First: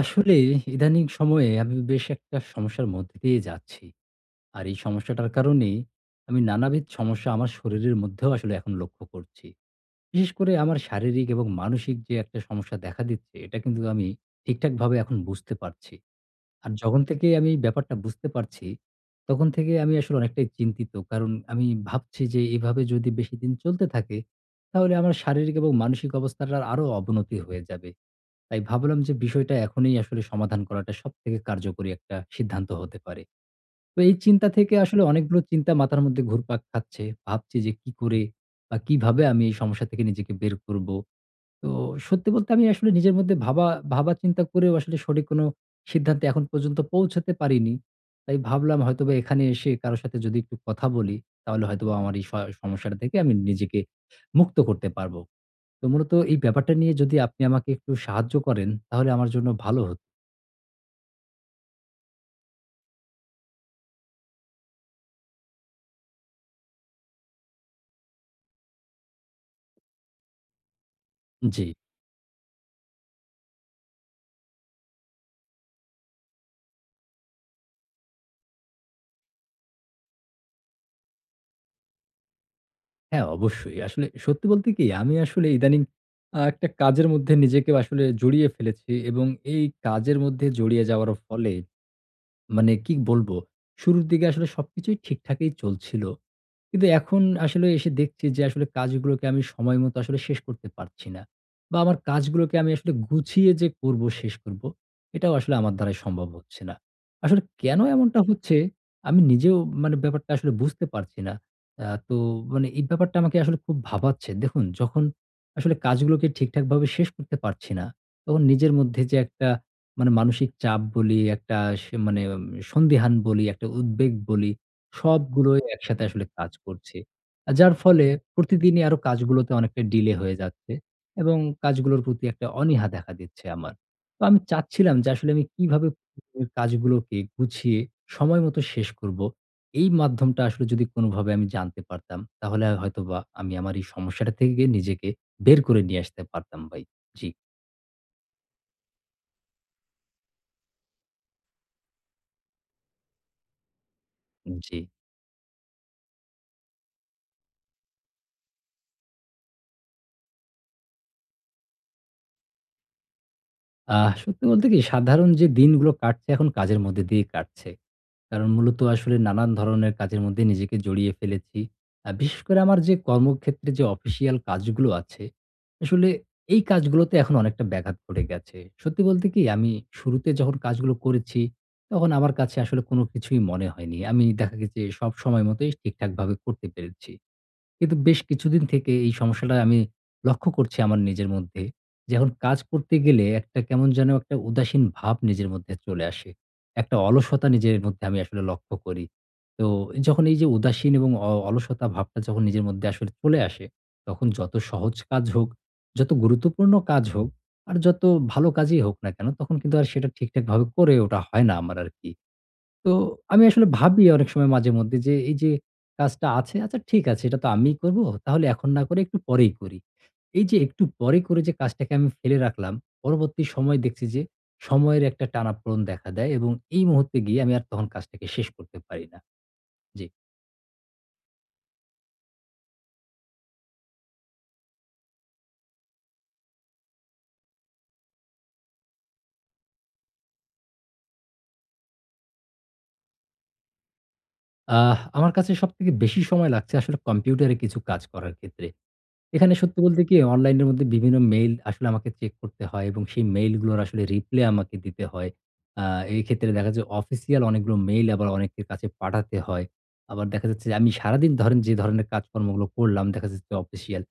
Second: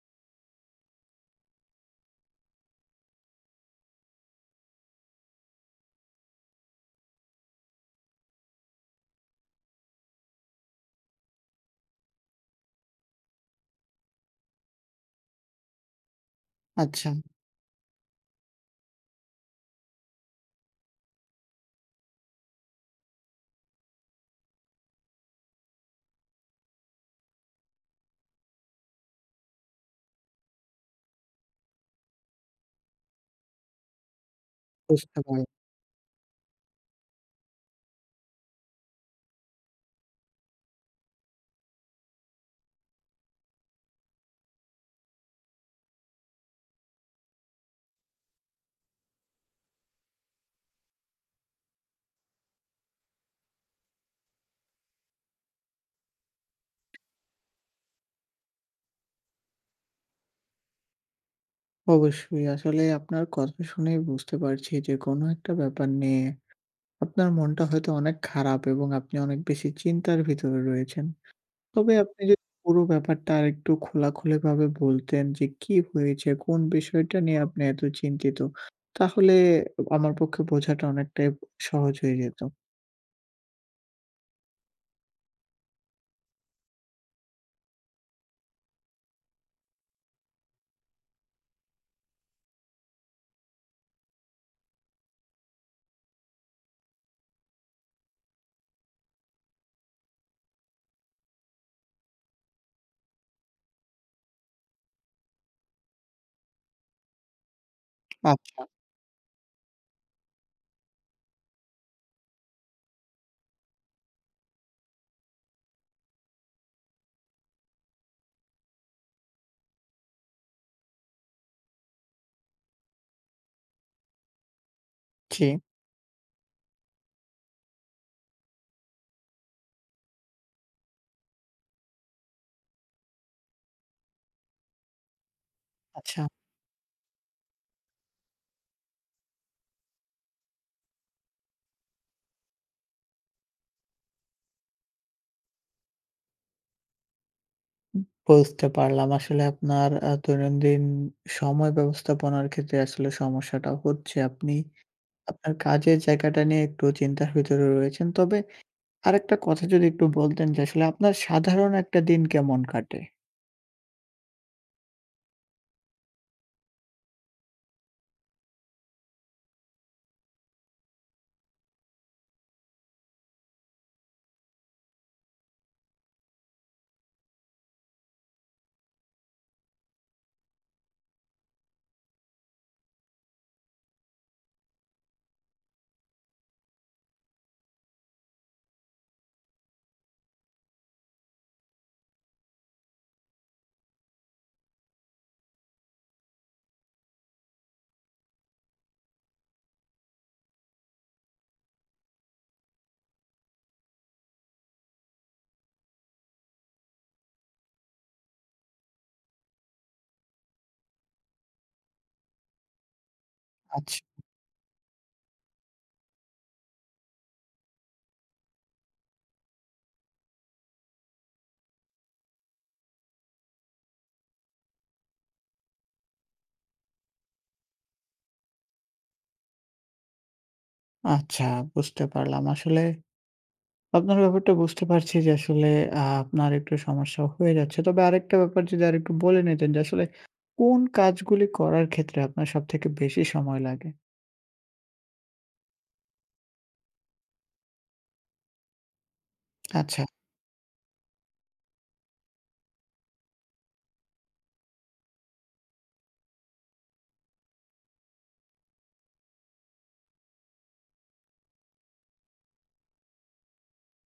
আসলে ইদানিং সময়ে আমি বেশ একটা সমস্যার মধ্যে দিয়ে যাচ্ছি। আর এই সমস্যাটার কারণেই আমি নানাবিধ সমস্যা আমার শরীরের মধ্যেও আসলে এখন লক্ষ্য করছি। বিশেষ করে আমার শারীরিক এবং মানসিক যে একটা সমস্যা দেখা দিচ্ছে, এটা কিন্তু আমি ঠিকঠাকভাবে এখন বুঝতে পারছি। আর যখন আচ্ছা। থেকে আমি এই ব্যাপারটা বুঝতে পারছি, তখন থেকে আমি আসলে অনেকটাই চিন্তিত। কারণ আমি ভাবছি যে এভাবে যদি বেশিদিন চলতে থাকে, তাহলে আমার শারীরিক এবং মানসিক অবস্থাটার আরো অবনতি হয়ে যাবে। তাই ভাবলাম যে বিষয়টা এখনই আসলে সমাধান করাটা সবথেকে কার্যকরী একটা সিদ্ধান্ত হতে পারে। তো এই চিন্তা থেকে আসলে বুঝতে পার অনেকগুলো চিন্তা মাথার মধ্যে ঘুরপাক খাচ্ছে। ভাবছি যে কি করে বা কিভাবে আমি এই সমস্যা থেকে নিজেকে বের করব। তো সত্যি বলতে আমি আসলে নিজের মধ্যে ভাবা ভাবা চিন্তা করেও আসলে সঠিক কোনো সিদ্ধান্তে এখন পর্যন্ত পৌঁছাতে পারিনি। তাই ভাবলাম হয়তোবা এখানে এসে কারো সাথে যদি একটু কথা বলি, তাহলে হয়তোবা আমার এই সমস্যাটা থেকে আমি নিজেকে মুক্ত করতে পারব। তো মূলত এই ব্যাপারটা নিয়ে যদি আপনি আমাকে একটু সাহায্য করেন, তাহলে আমার জন্য ভালো হতো। অবশ্যই। আসলে আপনার কথা শুনেই বুঝতে পারছি যে কোনো একটা ব্যাপার নিয়ে আপনার মনটা হয়তো অনেক খারাপ এবং আপনি অনেক বেশি চিন্তার ভিতরে রয়েছেন। জি, তবে আপনি যদি পুরো ব্যাপারটা আরেকটু খোলাখুলিভাবে বলতেন যে কি হয়েছে, কোন বিষয়টা নিয়ে আপনি এত চিন্তিত, তাহলে আমার পক্ষে বোঝাটা অনেকটাই সহজ হয়ে যেত। হ্যাঁ, অবশ্যই। আসলে সত্যি বলতে কি আমি আসলে ইদানিং একটা কাজের মধ্যে নিজেকে আসলে জড়িয়ে ফেলেছি এবং এই কাজের মধ্যে জড়িয়ে যাওয়ার ফলে মানে কি বলবো? শুরুর দিকে আসলে সবকিছুই ঠিকঠাকই চলছিল। কিন্তু এখন আসলে এসে দেখছি যে আসলে কাজগুলোকে আমি সময় মতো আসলে শেষ করতে পারছি না। বা আমার কাজগুলোকে আমি আসলে গুছিয়ে যে করব, শেষ করব, এটাও আসলে আমার দ্বারাই সম্ভব হচ্ছে না। আসলে কেন এমনটা হচ্ছে? আচ্ছা, আমি নিজেও মানে ব্যাপারটা আসলে বুঝতে পারছি না। আ তো মানে এই ব্যাপারটা আমাকে আসলে খুব ভাবাচ্ছে। দেখুন, যখন আসলে কাজগুলোকে ঠিকঠাকভাবে শেষ করতে পারছি না, তখন নিজের মধ্যে যে একটা মানে মানসিক চাপ বলি, একটা সে মানে সন্দিহান বলি, একটা উদ্বেগ বলি, জি, সবগুলোই একসাথে আসলে কাজ করছে। যার ফলে প্রতিদিনই আরো কাজগুলোতে অনেকটা ডিলে হয়ে যাচ্ছে এবং কাজগুলোর প্রতি একটা অনীহা দেখা দিচ্ছে আমার। তো আমি চাচ্ছিলাম যে আসলে আমি কিভাবে আচ্ছা। প্রতিদিনের কাজগুলোকে গুছিয়ে সময় মতো শেষ করব? এই মাধ্যমটা আসলে যদি কোনোভাবে আমি জানতে পারতাম, তাহলে হয়তোবা আমি আমার এই সমস্যাটা থেকে নিজেকে বের করে নিয়ে আসতে পারতাম ভাই। জি, বুঝতে পারলাম। আসলে আপনার দৈনন্দিন সময় ব্যবস্থাপনার ক্ষেত্রে আসলে সমস্যাটা হচ্ছে। আপনি জি। আপনার কাজের জায়গাটা নিয়ে একটু চিন্তার ভিতরে রয়েছেন। তবে আরেকটা কথা যদি একটু বলতেন যে আসলে আপনার সাধারণ একটা দিন কেমন কাটে? সত্যি বলতে কি সাধারণ যে দিনগুলো কাটছে এখন কাজের মধ্যে দিয়েই কাটছে। কারণ মূলত আসলে নানান ধরনের কাজের মধ্যে নিজেকে জড়িয়ে ফেলেছি। বিশেষ করে আমার যে কর্মক্ষেত্রে যে অফিসিয়াল কাজগুলো আছে, আসলে এই কাজগুলোতে এখন অনেকটা ব্যাঘাত ঘটে গেছে। সত্যি বলতে কি আমি শুরুতে যখন কাজগুলো করেছি, তখন আমার কাছে আসলে কোনো কিছুই মনে হয়নি। আমি দেখা গেছে সব সময় মতোই ঠিকঠাকভাবে করতে পেরেছি। কিন্তু বেশ কিছুদিন থেকে এই সমস্যাটা আমি লক্ষ্য করছি আমার নিজের মধ্যে। যে এখন কাজ করতে গেলে একটা কেমন যেন একটা উদাসীন ভাব নিজের মধ্যে চলে আসে। একটা অলসতা নিজের মধ্যে আমি আসলে লক্ষ্য করি। তো যখন এই যে উদাসীন এবং অলসতা ভাবটা যখন নিজের মধ্যে আসলে চলে আসে, তখন যত সহজ কাজ হোক, যত গুরুত্বপূর্ণ কাজ হোক, আর যত ভালো কাজই হোক না কেন, তখন কিন্তু আর সেটা ঠিকঠাকভাবে করে ওঠা হয় না আমার আরকি। তো আমি আসলে আচ্ছা, ভাবি অনেক সময় মাঝে মধ্যে যে এই যে কাজটা আছে, আচ্ছা ঠিক আছে এটা তো আমিই করব। তাহলে এখন না করে একটু পরেই করি। এই যে একটু পরে করে যে কাজটাকে আমি ফেলে রাখলাম, পরবর্তী সময় দেখছি যে সময়ের একটা টানাপোড়ন দেখা দেয় এবং এই মুহূর্তে গিয়ে আমি আর তখন কাজটাকে শেষ করতে পারি না। জি। আচ্ছা, বুঝতে পারলাম। আসলে আপনার ব্যাপারটা বুঝতে পারছি যে আসলে আপনার একটু সমস্যা হয়ে যাচ্ছে। তবে আরেকটা ব্যাপার যদি আরেকটু বলে নিতেন যে আসলে কোন কাজগুলি করার ক্ষেত্রে আপনার সবথেকে বেশি সময় লাগে? আমার কাছে সবথেকে বেশি সময় লাগছে আসলে কম্পিউটারে কিছু কাজ করার ক্ষেত্রে। এখানে সত্যি বলতে আচ্ছা, কি অনলাইনের মধ্যে বিভিন্ন মেইল আসলে আমাকে চেক করতে হয় এবং সেই মেইলগুলোর আসলে রিপ্লাই আমাকে দিতে হয়। আ এই ক্ষেত্রে দেখা যায় অফিসিয়াল অনেকগুলো মেইল আবার অনেকের কাছে পাঠাতে হয়। আবার দেখা যাচ্ছে যে আমি সারাদিন ধরেন যে ধরনের কাজকর্মগুলো করলাম দেখা যাচ্ছে অফিসিয়াল,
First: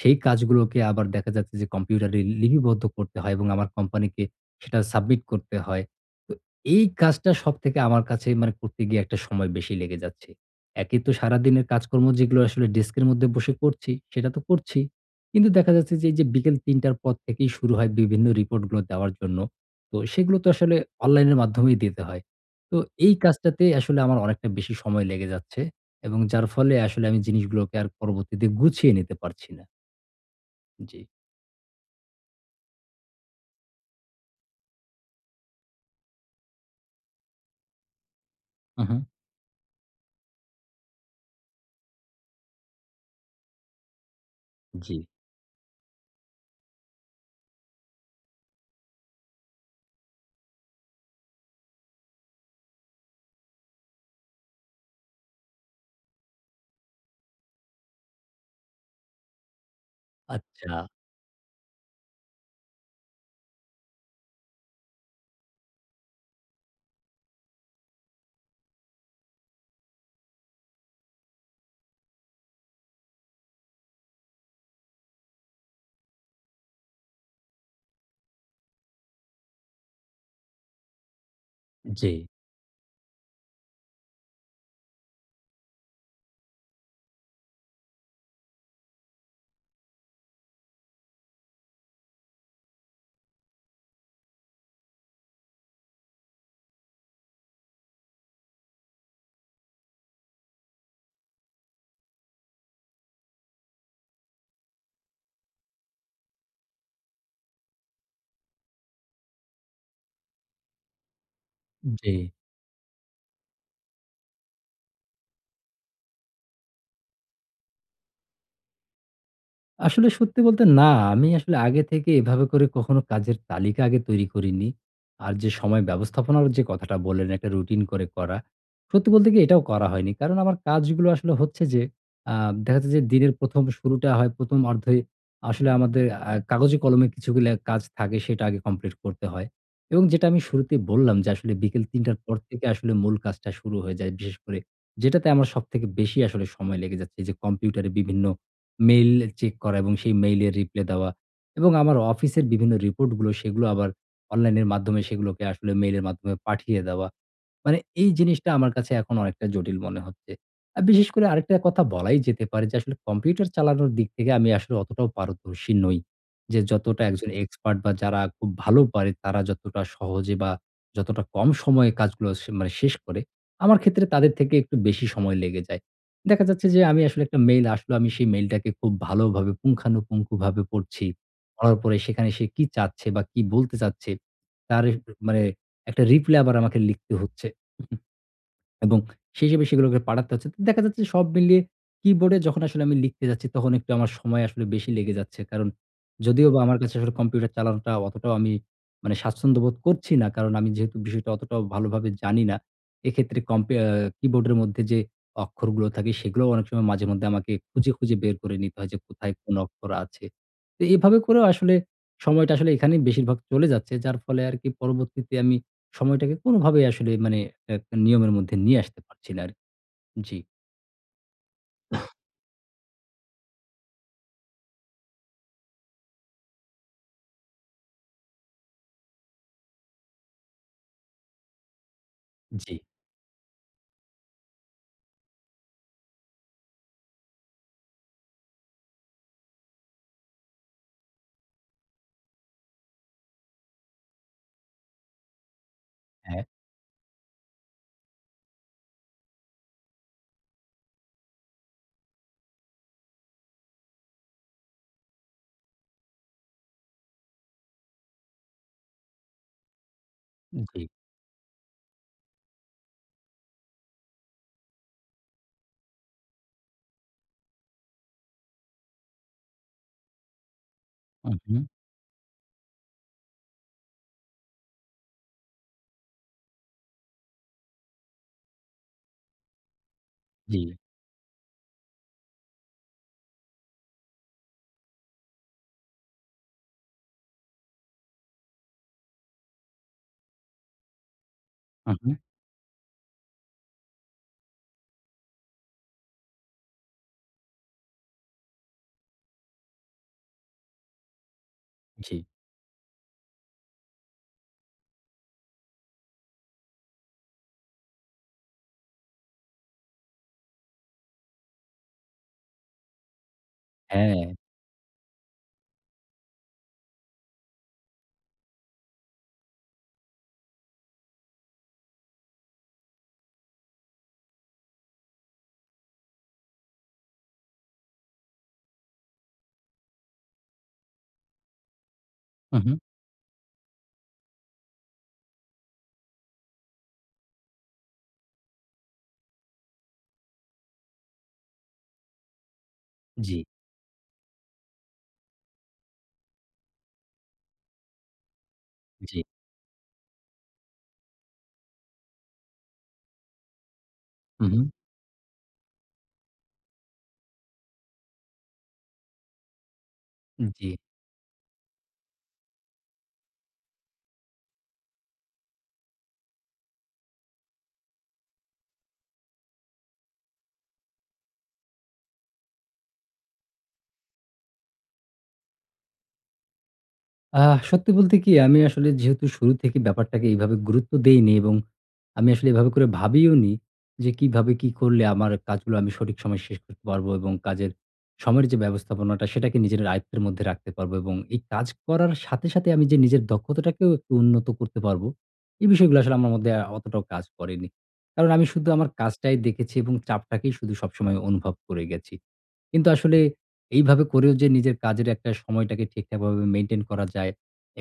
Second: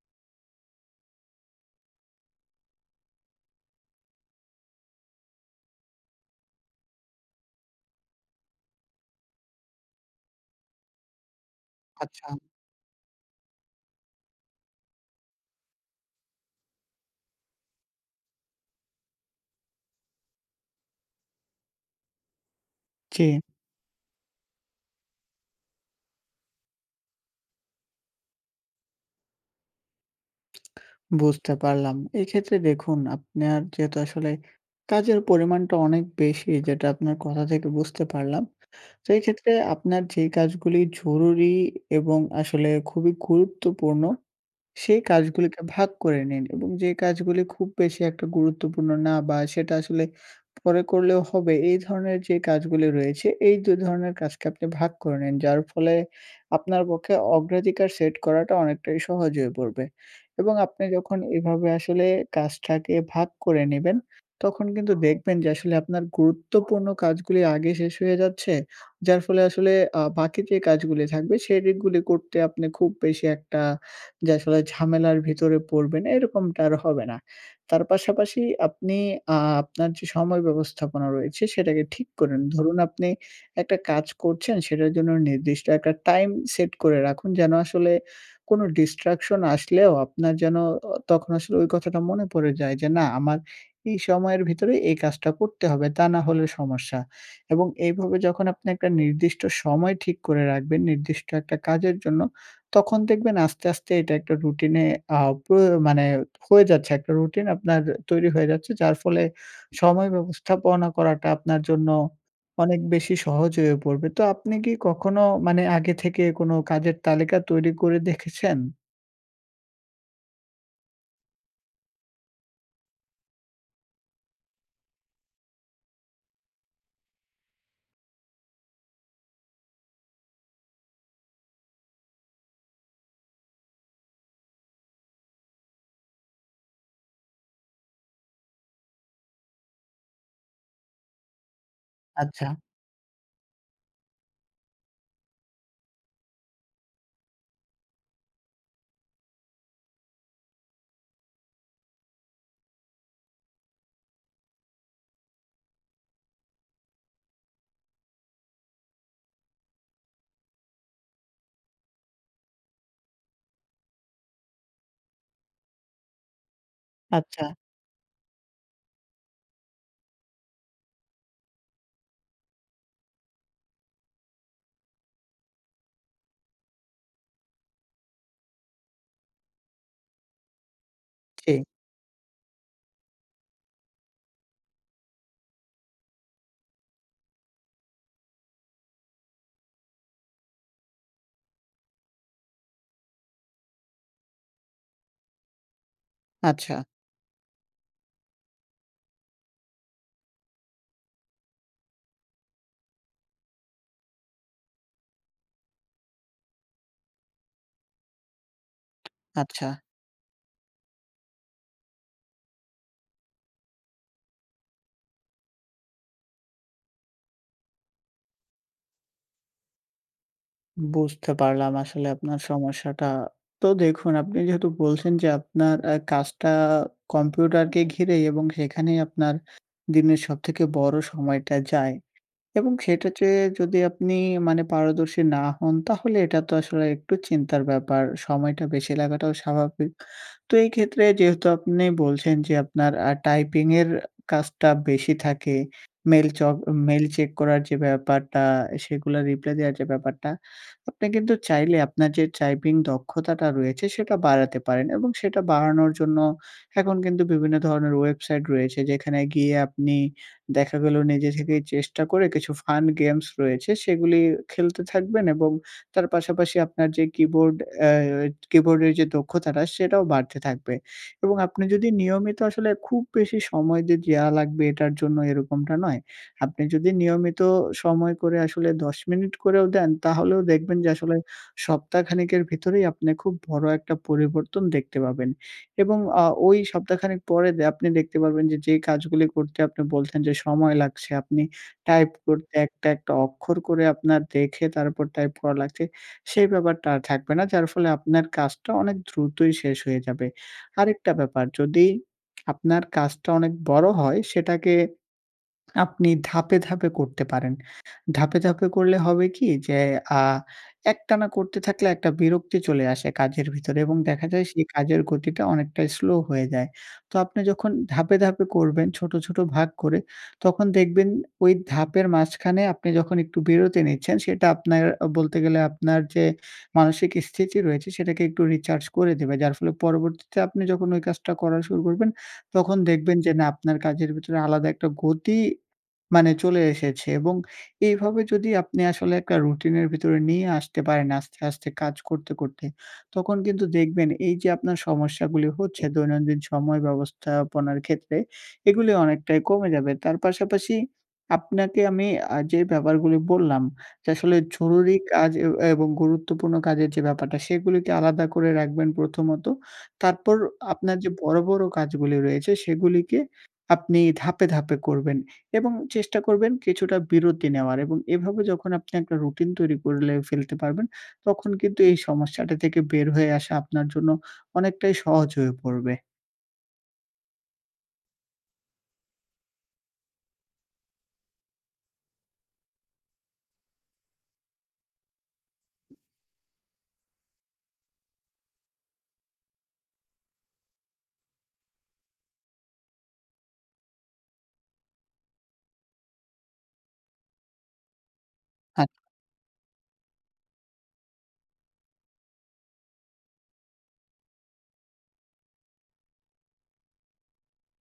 সেই কাজগুলোকে আবার দেখা যাচ্ছে যে কম্পিউটারে লিপিবদ্ধ করতে হয় এবং আমার কোম্পানিকে সেটা সাবমিট করতে হয়। তো এই কাজটা সবথেকে আমার কাছে মানে করতে গিয়ে একটা সময় বেশি লেগে যাচ্ছে। একে তো সারাদিনের কাজকর্ম আচ্ছা। যেগুলো আসলে ডেস্কের মধ্যে বসে করছি, সেটা তো করছি। কিন্তু দেখা যাচ্ছে যে, এই যে বিকেল ৩:০০ র পর থেকেই শুরু হয় বিভিন্ন রিপোর্টগুলো দেওয়ার জন্য। তো সেগুলো তো আসলে অনলাইনের মাধ্যমেই দিতে হয়। তো এই জি। কাজটাতে আসলে আমার অনেকটা বেশি সময় লেগে যাচ্ছে এবং যার ফলে আসলে আমি জিনিসগুলোকে আর পরবর্তীতে গুছিয়ে নিতে পারছি না। জি। বুঝতে পারলাম। এক্ষেত্রে দেখুন, আপনার যেহেতু আসলে কাজের পরিমাণটা অনেক বেশি, যেটা আপনার কথা থেকে বুঝতে পারলাম। হু, হু। তো এক্ষেত্রে আপনার যে কাজগুলি জরুরি এবং আসলে খুবই গুরুত্বপূর্ণ, জি। সেই কাজগুলিকে ভাগ করে নিন এবং যে কাজগুলি খুব বেশি একটা গুরুত্বপূর্ণ না বা সেটা আসলে পরে করলেও হবে, এই ধরনের যে কাজগুলি রয়েছে, এই ২ ধরনের কাজকে আপনি ভাগ করে নিন। যার ফলে আপনার পক্ষে অগ্রাধিকার সেট করাটা অনেকটাই সহজ হয়ে পড়বে এবং আচ্ছা। আপনি যখন এভাবে আসলে কাজটাকে ভাগ করে নিবেন, তখন কিন্তু দেখবেন যে আসলে আপনার গুরুত্বপূর্ণ কাজগুলি আগে শেষ হয়ে যাচ্ছে। যার ফলে আসলে বাকি যে কাজগুলি থাকবে, সেগুলি করতে আপনি খুব বেশি একটা যে আসলে ঝামেলার ভিতরে পড়বেন, এরকমটা আর হবে না। তার পাশাপাশি আপনি আ আপনার যে সময় ব্যবস্থাপনা রয়েছে সেটাকে ঠিক জি, করেন। ধরুন, আপনি একটা কাজ করছেন, সেটার জন্য নির্দিষ্ট একটা টাইম সেট করে রাখুন, যেন আসলে কোনো ডিস্ট্রাকশন আসলেও আপনার যেন তখন আসলে ওই কথাটা মনে পড়ে যায় যে না, আমার এই সময়ের ভিতরে এই কাজটা করতে হবে, তা না হলে সমস্যা। এবং এইভাবে যখন আপনি একটা নির্দিষ্ট সময় ঠিক করে রাখবেন নির্দিষ্ট একটা কাজের জন্য, তখন দেখবেন আস্তে, আস্তে এটা একটা রুটিনে আ প্রয় মানে হয়ে যাচ্ছে। একটা রুটিন আপনার তৈরি হয়ে যাচ্ছে। যার ফলে সময় ব্যবস্থাপনা করাটা আপনার জন্য জি। অনেক বেশি সহজ হয়ে পড়বে। তো আপনি কি কখনো মানে আগে থেকে কোনো কাজের তালিকা তৈরি করে দেখেছেন? আসলে সত্যি বলতে না, আমি আসলে আগে থেকে এভাবে করে কখনো কাজের তালিকা আগে তৈরি করিনি। আর যে সময় ব্যবস্থাপনার যে কথাটা বললেন, একটা রুটিন করে করা। সত্যি বলতে কি এটাও করা হয়নি। কারণ আমার কাজগুলো আসলে হচ্ছে যে, আ দেখা যাচ্ছে যে দিনের ১ম শুরুটা হয় ১ম অর্ধে আসলে আমাদের কাগজে কলমে কিছুগুলা কাজ থাকে সেটা আগে কমপ্লিট করতে হয়। এবং যেটা আমি শুরুতেই বললাম যে আসলে বিকেল ৩ টার পর আচ্ছা, থেকে আসলে মূল কাজটা শুরু হয়ে যায় বিশেষ করে। যেটাতে আমার সবথেকে বেশি আসলে সময় লেগে যাচ্ছে। এই যে কম্পিউটারে বিভিন্ন মেইল চেক করা এবং সেই মেইলের রিপ্লাই দেওয়া এবং আমার অফিসের বিভিন্ন রিপোর্টগুলো সেগুলো আবার অনলাইনের মাধ্যমে সেগুলোকে আসলে মেইলের মাধ্যমে পাঠিয়ে দেওয়া। মানে এই জিনিসটা আমার কাছে এখন অনেকটা জটিল মনে হচ্ছে। আর বিশেষ করে আরেকটা কথা বলাই যেতে পারে যে আসলে কম্পিউটার চালানোর দিক থেকে আমি আসলে অতটাও পারদর্শী নই। যে যতটা একজন আচ্ছা। এক্সপার্ট বা যারা খুব ভালো পারে তারা যতটা সহজে বা যতটা কম সময়ে কাজগুলো সে মানে শেষ করে, আমার ক্ষেত্রে তাদের থেকে একটু বেশি সময় লেগে যায়। দেখা যাচ্ছে যে আমি আসলে একটা মেইল আসলো, আমি সেই মেইলটাকে খুব ভালোভাবে পুঙ্খানুপুঙ্খভাবে পড়ছি। জি। পড়ার পরে সেখানে সে কি চাচ্ছে বা কি বলতে চাচ্ছে, তার মানে একটা রিপ্লাই আবার আমাকে লিখতে হচ্ছে। এবং সেই হিসেবে সেগুলোকে পাঠাতে হচ্ছে। তো দেখা যাচ্ছে সব মিলিয়ে কিবোর্ডে যখন আসলে আমি লিখতে যাচ্ছি তখন একটু আমার সময় আসলে বেশি লেগে যাচ্ছে। কারণ যদিওবা আচ্ছা, আমার কাছে আসলে কম্পিউটার চালানোটা অতটাও আমি মানে স্বাচ্ছন্দ্য বোধ করছি না। কারণ আমি যেহেতু বিষয়টা অতটাও ভালোভাবে জানি না। এক্ষেত্রে কম্পে আ কিবোর্ডের মধ্যে যে অক্ষরগুলো থাকে সেগুলোও অনেক সময় মাঝে মধ্যে আমাকে খুঁজে, খুঁজে বের করে নিতে হয় যে কোথায় কোন আচ্ছা। অক্ষর আছে। তো এভাবে করেও আসলে সময়টা আসলে এখানেই বেশিরভাগ চলে যাচ্ছে। যার ফলে আরকি পরবর্তীতে আমি সময়টাকে কোনোভাবেই আসলে মানে এক নিয়মের মধ্যে নিয়ে আসতে পারছি না আর কি। জি, বুঝতে পারলাম আসলে আপনার সমস্যাটা। তো দেখুন, আপনি যেহেতু বলছেন যে আপনার কাজটা কম্পিউটারকে ঘিরে এবং সেখানেই আপনার দিনের সবথেকে বড় সময়টা যায়। এবং জি, সেটাতে যদি আপনি মানে পারদর্শী না হন, তাহলে এটা তো আসলে একটু চিন্তার ব্যাপার। সময়টা বেশি লাগাটাও স্বাভাবিক। তো এই ক্ষেত্রে যেহেতু আপনি বলছেন যে আপনার টাইপিং এর কাজটা বেশি থাকে, মেইল হ্যাঁ, চক মেইল চেক করার যে ব্যাপারটা, সেগুলা রিপ্লাই দেওয়ার যে ব্যাপারটা, আপনি কিন্তু চাইলে আপনার যে টাইপিং দক্ষতাটা রয়েছে সেটা বাড়াতে পারেন এবং সেটা বাড়ানোর জন্য এখন কিন্তু বিভিন্ন ধরনের ওয়েবসাইট রয়েছে, যেখানে গিয়ে আপনি দেখা জি, গেল নিজে থেকেই চেষ্টা করে কিছু ফান গেমস রয়েছে সেগুলি খেলতে থাকবেন এবং তার পাশাপাশি আপনার যে কিবোর্ডের যে দক্ষতাটা সেটাও বাড়তে থাকবে। হু, এবং হু, আপনি যদি নিয়মিত আসলে খুব বেশি সময় যে দেয়া লাগবে এটার জন্য, এরকমটা নয়। আপনি যদি নিয়মিত সময় করে আসলে ১০ মিনিট করেও দেন, তাহলেও জি, দেখবেন যে আসলে সপ্তাহখানেকের ভিতরেই আপনি খুব বড় একটা পরিবর্তন দেখতে পাবেন। এবং ওই সপ্তাহখানেক পরে আপনি দেখতে পারবেন যে, যে কাজগুলি করতে আপনি বলছেন যে সময় লাগছে, আপনি হু, টাইপ হু, করতে একটা, একটা অক্ষর করে আপনার দেখে তারপর টাইপ করা লাগছে, সেই ব্যাপারটা আর থাকবে না। যার ফলে আপনার কাজটা অনেক দ্রুতই শেষ হয়ে যাবে। আরেকটা ব্যাপার, যদি জি, আপনার কাজটা অনেক বড় হয়, সেটাকে আপনি ধাপে, ধাপে করতে পারেন। ধাপে, ধাপে করলে হবে কি যে আ একটানা করতে থাকলে একটা বিরক্তি চলে আসে কাজের ভিতরে এবং হ্যাঁ, দেখা যায় সেই কাজের গতিটা অনেকটা স্লো হয়ে যায়। তো আপনি যখন ধাপে, ধাপে করবেন ছোট, ছোট ভাগ করে, তখন দেখবেন ওই ধাপের মাঝখানে আপনি যখন একটু বিরতি নিচ্ছেন, সেটা আপনার বলতে গেলে আপনার যে মানসিক স্থিতি রয়েছে সেটাকে একটু রিচার্জ করে দেবে। যার ফলে পরবর্তীতে আপনি যখন ওই কাজটা করা শুরু করবেন, হু, হু, তখন দেখবেন যে না, আপনার কাজের ভিতরে আলাদা একটা গতি মানে চলে এসেছে এবং এইভাবে যদি আপনি আসলে একটা রুটিনের ভিতরে নিয়ে আসতে পারেন আস্তে, আস্তে কাজ করতে, করতে, জি, তখন কিন্তু দেখবেন এই যে আপনার সমস্যাগুলি হচ্ছে দৈনন্দিন সময় ব্যবস্থাপনার ক্ষেত্রে, এগুলি জি, অনেকটাই কমে যাবে। তার পাশাপাশি আপনাকে আমি যে ব্যাপারগুলি বললাম যে আসলে হু, হু, জরুরি কাজ এবং গুরুত্বপূর্ণ কাজের যে ব্যাপারটা সেগুলিকে আলাদা করে রাখবেন প্রথমত। তারপর জি। আপনার যে বড়, বড় কাজগুলি রয়েছে সেগুলিকে আপনি ধাপে, ধাপে করবেন। এবং চেষ্টা করবেন কিছুটা বিরতি নেওয়ার এবং এভাবে যখন আপনি একটা রুটিন তৈরি করলে ফেলতে পারবেন, তখন কিন্তু এই সমস্যাটা থেকে বের হয়ে আসা আপনার জন্য অনেকটাই সহজ হয়ে পড়বে। সত্যি বলতে কি আমি আসলে যেহেতু শুরু থেকে ব্যাপারটাকে এইভাবে গুরুত্ব দেইনি এবং আমি আসলে এভাবে করে ভাবিওনি যে কিভাবে কি করলে আমার কাজগুলো আমি সঠিক সময়ে শেষ করতে পারবো এবং কাজের সময়ের যে ব্যবস্থাপনাটা সেটাকে নিজের আয়ত্তের মধ্যে রাখতে পারবো এবং এই কাজ করার সাথে সাথে আমি যে নিজের দক্ষতাটাকেও একটু উন্নত করতে পারবো এই বিষয়গুলো আসলে আমার মধ্যে অতটাও কাজ করেনি কারণ আমি শুধু আর আমার কাজটাই দেখেছি এবং চাপটাকেই শুধু সবসময় অনুভব করে গেছি কিন্তু আসলে এইভাবে করেও যে নিজের কাজের একটা সময়টাকে ঠিকঠাকভাবে মেইনটেইন করা যায়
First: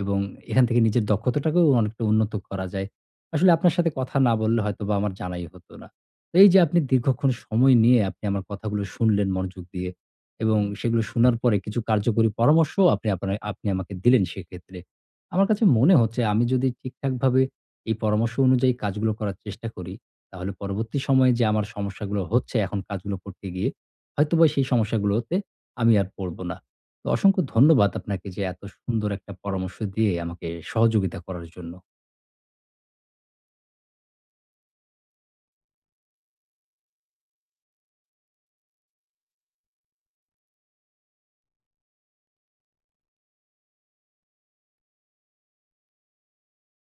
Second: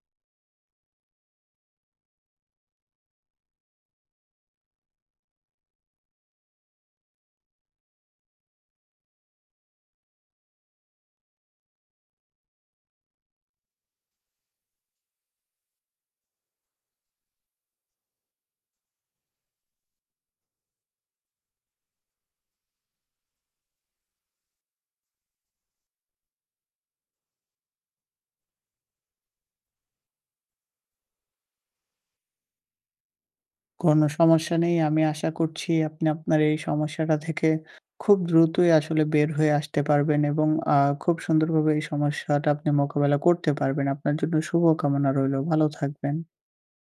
এবং এখান থেকে নিজের দক্ষতাটাকেও অনেকটা উন্নত করা যায়। আসলে আপনার সাথে কথা না বললে হয়তোবা আমার জানাই হতো না। তো এই যে আপনি দীর্ঘক্ষণ সময় নিয়ে আপনি আমার কথাগুলো শুনলেন মনোযোগ দিয়ে এবং সেগুলো শোনার পরে কিছু কার্যকরী পরামর্শও আপনি আমাকে দিলেন সেক্ষেত্রে। আমার কাছে মনে হচ্ছে আমি যদি ঠিকঠাকভাবে এই পরামর্শ অনুযায়ী কাজগুলো করার চেষ্টা করি, তাহলে পরবর্তী সময়ে যে আমার সমস্যাগুলো হচ্ছে এখন কাজগুলো করতে গিয়ে হয়তোবা সেই সমস্যাগুলোতে আমি আর পড়ব না। তো অসংখ্য ধন্যবাদ আপনাকে যে এত সুন্দর একটা পরামর্শ দিয়ে আমাকে সহযোগিতা করার জন্য। কোনো সমস্যা নেই। আমি আশা করছি আপনি আপনার এই সমস্যাটা থেকে খুব দ্রুতই আসলে বের হয়ে আসতে পারবেন এবং আ খুব সুন্দরভাবে এই সমস্যাটা আপনি মোকাবেলা করতে পারবেন। আপনার জন্য শুভকামনা রইলো। ভালো থাকবেন।